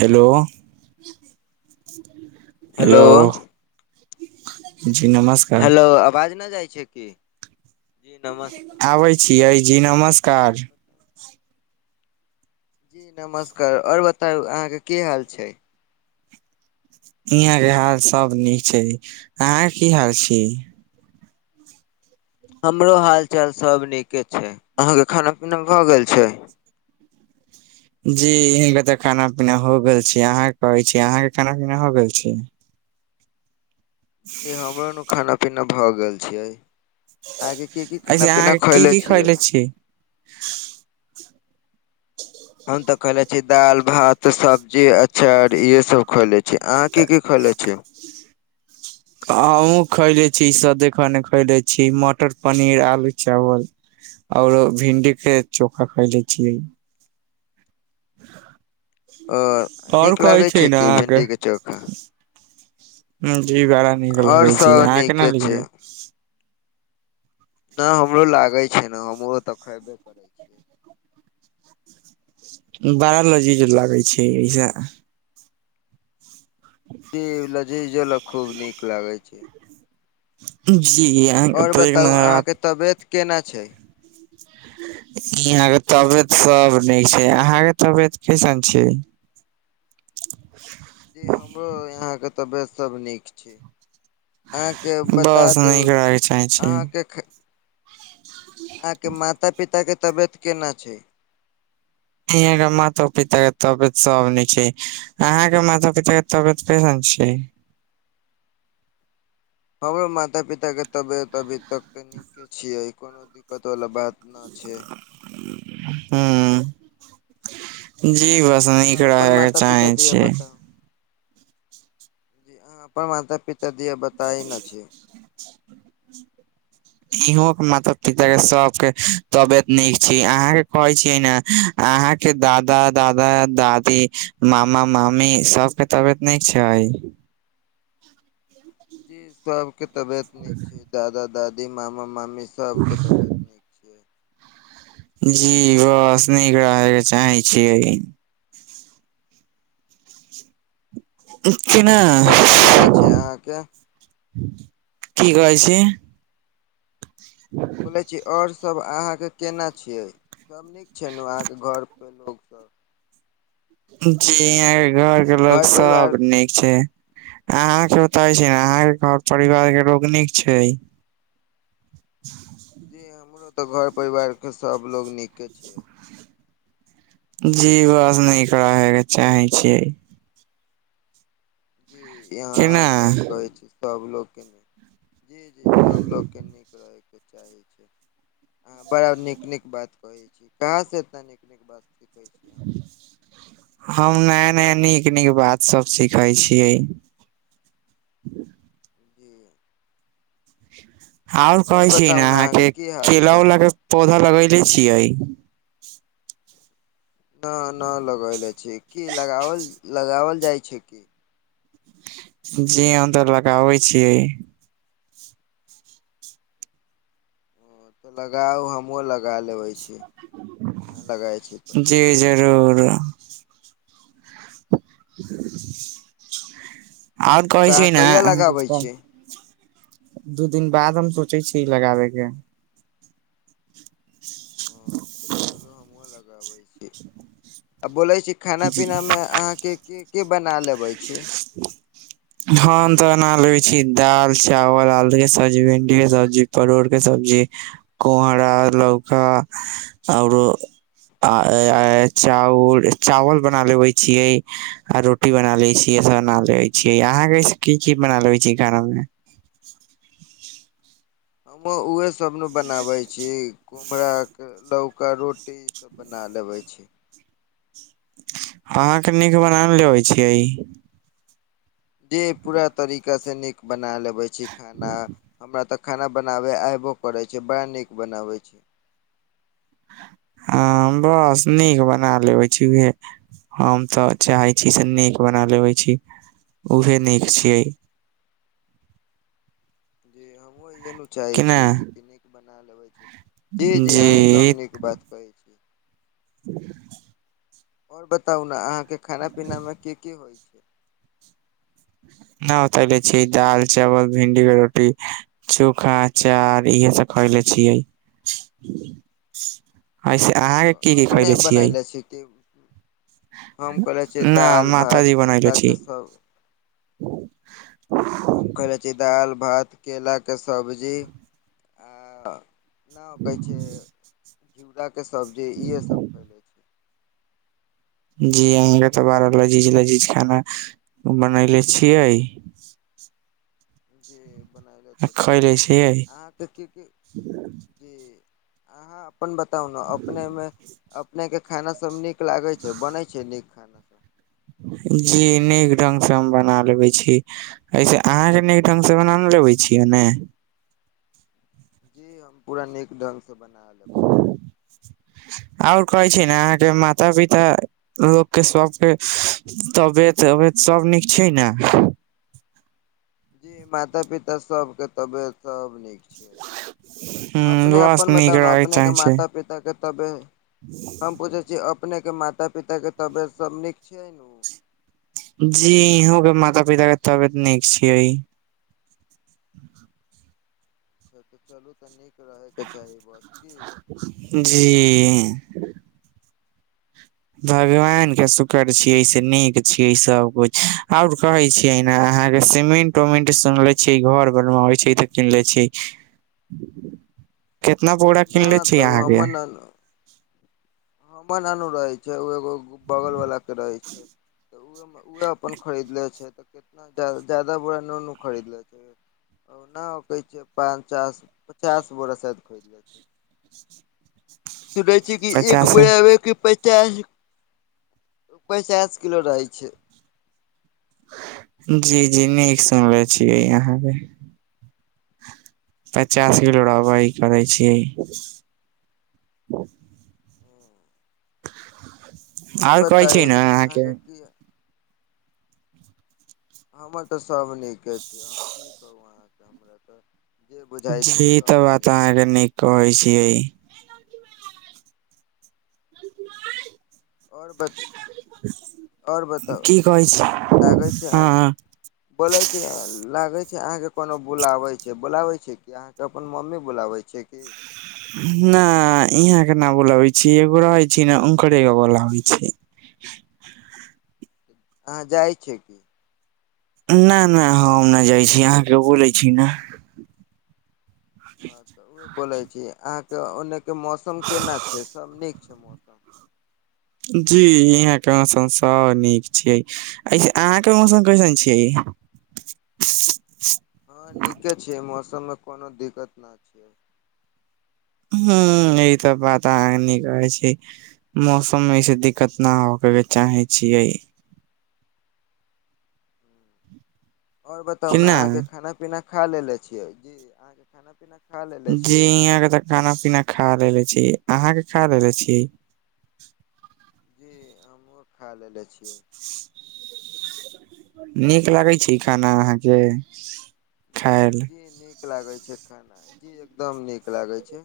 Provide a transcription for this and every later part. Hello, hello जी नमस्क hello, आवाज नै जाइ छै कि? आबै छियै, जी नमस्कार। जी नमस्कार, और बताउ अहाँके कि हाल छै। इहाॅ के हाल सब नीक छै, अहाॅ के की हाल छी। हमरो हाल चाल सब नीके छै, अहां के खाना पीना भए गेल छै। जी इ बेर त खाना पीना हो गेल छै अहाँ के कहे छीै अहाँ के खाना पीना हो गेल छै। जी हमरो ने खाना पीना भ गेल छै। अहाॅ के की की ऐसे खाना अहाँ पीना के की खएले की छियै। खैले छी हम त खैले छी दालि भात सब्जी अचार इहे सब। खैले छी अहाँ कि कि खैले छी। हमहुँ खैले छी सादे खाना खैले छी, मटर पनीर आलू चावल। और भिन्डी के चोखा खैले छियै। ओ आओर नीक लागै छै कि भिण्डी के चोखा। हुॅ जी बड़ा नीक आओर लगै छै, सब अहाॅ केना नीके निक छै लागै छी। ना हमरो लागे छै ने हमरो त खेबे करे छी। बड़ा लजीज लागै छै ऐ ज। जी लजीज वला खूब नीक लागै छै। जी। [unintelligible] आओर पैघ बताउ रात अहाँके तबियत केना छै? यहां के तबियत सब नीक छै अहाॅं के तबियत कैसन छै? जी हमरो यहाँके तबियत सब नीक छै। अहाँके बता बस दूं नीक रहैके चाहे छै अहाँके ख अहाँके माता पिताके तबियत केना छै? यहाँ के माता पिता के तबियत सब निक छै। अहाँ के माता पिता के तबियत कैहन छै? हमरो माता पिता के तबियत अभी तक तऽ नीके छियै कोनो दिक्क त बाला बात न छै। हं जी ब नीक अहाँ अपन रहे के माता चाहें छियै। अहाॅं अपन मात पिता दीया बताई न छी। इहों के माता पिता के सबके तबियत नीक छी अहाँके कहै छियै ने अहाँके दादा, दादा, दादी, मामा, मामी सबके तबियत निक छै? जी सबके तबियत नीक छै दादा, दादी, मामा, मामी सबके तबियत नीक छै। जी बस नीक रहे के चाहे छियै। ठीक छी ना आओर सभ केना छै अहाँके की कहै छी। बोलै छी और स सब अहाँ के केना छियै सब नीक छै नु अहाँ के घर पर लोग सब? जी यहाँ के घर के लोक सब नीक छै। अहाँ के बताबै छी ने अहाँके घर परिवार के लोक नीक छै? [inaudible] जी हमरो तऽ घर परिवार के सब लोग नीके छियै। जी बस निक रहे के चाहे छियै। जी कि यहाँहाँ ने सही कहै छी सभ लोक के जी जी सभ लोकके नीक रहैके चाहै छै। अहाॅं बड़ा नीक नीक बात कहैत छी कहाँसँ एतना नीक नीक बात सीखै छी अहाॅं? हम नया नया नीक नीक बात सब सिखै छियै। जी। और आओर कहे छी ने बताउ अहाँ अहाँके के की हाल केला छै उला के पौधा लगैले छियै? न ना लगैले छी की लगाओल लगाओल जाइ छै की? जी हम तऽ लगाबै छियै। ह तऽ लगाउ हमहुँ लगा लेबै छी अहाॅं लगाई छी त जी जरूर। और कहै अहाँ छी ना कहिया लगाबै छी ओ [unintelligible] दू दिन बाद हम सोचै छि लगाबे के तऽ चलू हमहुँ लगाबै छी। आ बोलै छी खाना जी पीना मे अहाँके की की बना लेबे छी। [inaudible] हम तऽ बना लेबे छी दाल, चावल, आलू के सब्जी, भिंडी के सब्जी परोड़ के सब्जी, कोहरा, लौका औरो आ आ आ चाउर चावल बना लेबे छीयै आ रोटी बना लै छी। ई सब बना लेबे छीयै अहाँ के की की बना लेबे छीयै खाना मे? हमूँ उहे सब नु बनाबैत छी। कोमहरे लौका रोटी ई सब बना लेबै छी। अहाँके नीक बना लेबै छियै‌। डे पूरा तरीकासँ नीक बना लबैत छी खाना। हमरा तऽ खाना बनाबै अबबो करैत छै बड़ा नीक बनाबैत छी। ह बस नीक बना लेबै छीहे। हम तऽ चाहे छी से नीक बना लेबै छी उहे नीक छियै। जी हमूँ इे ने चाहै छीियै नीक नीक बना लेबै छी। जी जी अहाँ एकदम नीक बात कहैत छी। ह। आओर बताउ ने अहाँके खाना पीनामे की की होइत छै। नहि ओ त ल छी दडाल चावल भिंडी के रोटी। चोखा चार इहे सब खयले छियै। [inaudible] अस अहाँके की की कयले छियै। त। न मथा भात जी बनैल छी। केराके सब् हम खयलने छी दालि भात केलाके सब्जी आ। ना कहै छै घिउराके सब्जी इहे सब खैलै छै। जी अह त बारह लजीज लजीज खाना बनले छियै। जी बनयले आ तऽ छियै खैले अहाँके की की। जी अहाँ अपन बताउ ने अपनेमे अपनेके खाना सब नीक। नीक लागे छै बनै छै नीक खाना सब। जी नीक ढंग से हम बना लेबे छी। ऐसे अहाँके नीक ढंग से बना ने लेबै छियै ने। जी हम पूरा नीक ढङंगगसँ बना लबै छी। आओर कहै छै ने अहाँके माता पिता लोकके सबके तबियत उबियत सब नीक छै ने। जी माता पिता सबके तबियत सब नीक छै। छ हूँ, अपने बस अपन नीक बतलहु रहै चाहै अपनेके छै माता पिताके तबे। हम पूछै छी अपनेके माता पिता के तबियत सब नीक छैिय ने ओ। जी इहहों के माता पिता के तबियत नीक छीिय। अच्छा तऽ चलू तऽ नीक रहयके चाही बस की। जी। भगवान के शुक्र छियै से नीक छीियै सब कुछ आओर कहै छी। क अहाँ के सीमेंट उमेंट सुनले छी घर बन मे अबे छै तऽ कनले छी। [inaudible] कितना पो। नहि तऽ ओ हमनल। हमन आानू रहै छै ओ एगो बगलवलाके रहै छै। तऽ ओ उह अपन खरीदले छै तऽ कितना जादा बुरा नुनू खरीदले छै। ओना ओ कहै छै पचास पचास बोरा शायद खोजि जाइ छै। [inaudible] सुनै छै किी एक। पचास कि प पैचास किलो रहै छै। जी जी नीक सुनले छियै यहाँ पे। पचास किलो रहबै ई करै छियै। आओर कहै छै ने अहाँके। हमर तऽ सभ नीके छी हम की कहू अहाँके हमरा तऽ। जे बुझाइ छै जी तऽ सभ बात नीके अहाँके छै नीक कहै छीियै। आओर बत आओर बताउ की कहै छी लागै छै हँ अहाँ। बोले छै लागे छै आहं के कोनो बुलावे छै बुलावे छै क आहं के अपन मम्मी बुलावे छै। जे किी। न इहाँके न बोलाबइ छी एगोरा होइ छी ने ओंकरेगो बला होइ छै। अहाँ जाइ छीियै की। नहि नहि हम नहि जाइ छी अहाँ के बोलै छी ने। बोलै छी अहाँके ओन्नेके मौसम केना छै सभ नीक छै। जी यहाँ केँ मौसम सभ निक छियै। [unintelligible] अहाँके मौसम [unintelligible] छिये [inaudible] हँ निके छै मौसम मे कोनो दिक्कत नहि छै। हूं ई तऽ बात अहाँ केँ निक कहै छी। मौसम मे ऐसे दिक्कत न होई के चाहे छियै। आओर बताउ कि ने ना अहाँ केँ खाना पीना खा लेले छियै कि अहाँ के खाना पीना खा लेने जी यहाँ के तऽ खाना पीना खा लेने छी अहाँ के खा लेने छी। [unintelligible] निक लागै छै खाना अहाँके खायल। जी निक लागै छै खाना जी एकदम निक लागै छै।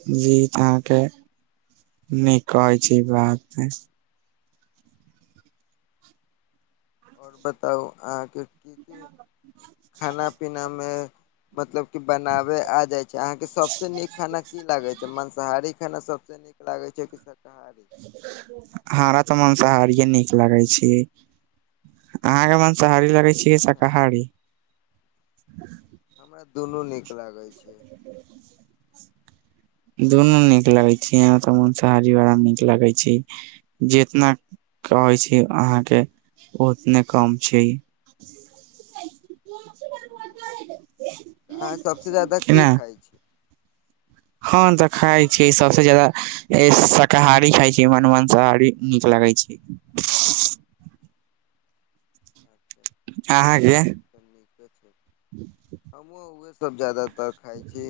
[unintelligible] आओर बताउ अहाँके खाना पीना मे मतलब की बनावे आ अहाँके सबसँ निक खाना की लागै छै मांसाहारी खाना सबसँ निक लागैत छै कि शाकाहारी। हमरा तऽ माँंसाहारिए निक लागै छै। अहाँके माँंसाहारी लगे छै की शाकाहारी। हमरा दुनू नीक लागैत छै। दुनू निक लगै छै मांसाहारी बड़ा निक लगै छै। जितना कहै छी अहाँके उतने कम छै। [inaudible] अहाँ सभसँ जादा की खाइ छी। जी हम ई तऽ खाइ बताउ अहाँ छियै नीके सभसँ कहै जादा छी शाकाहारी खाइ छी मानु मंसाहारी निक लागे छै। अच्छा अहाँके चलू नीके छै हमहूँ उएह सभ जदातर खाइ छी।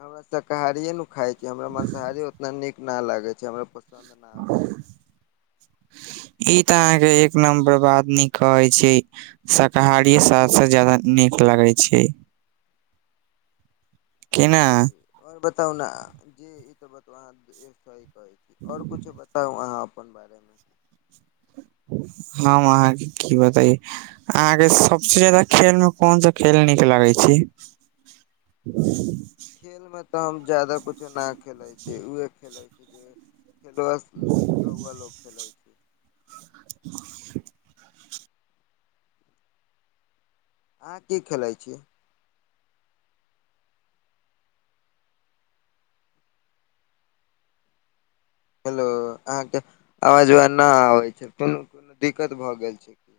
हमरा शाकाहारिए ने खाइ छी हमरा माँसाहारी ओतना नीक न लागै छै हमरा पसन्द नहि आबै छै। ई तऽ अहाँके एक नम्बर बाद न कहे छी। शाकाहारी सबसँ ज्यादा नीक लगै छै। कि नाऽ। जी आओर बताउ ने जे ई त बता अहाँ सही कहे छी और कुछो बता। बताउ अहाँ अपन बारेमे हम अहाँके की बताइये अहाँके सबसँ ज्यादा खेल में कोन सा खेल निक लागे छै। [unintelligible] खेलमे तऽ हम जादा कुछ ना खेलै छी उहे खेलै छी जे जे बस रउआ लोक खेलै छी [unintelligible] अहाँ की खेलाइ छियै? हेलो अहाॅंके अवजवा ना आबै छै, कोनो दिक्कत भऽ गेल छै की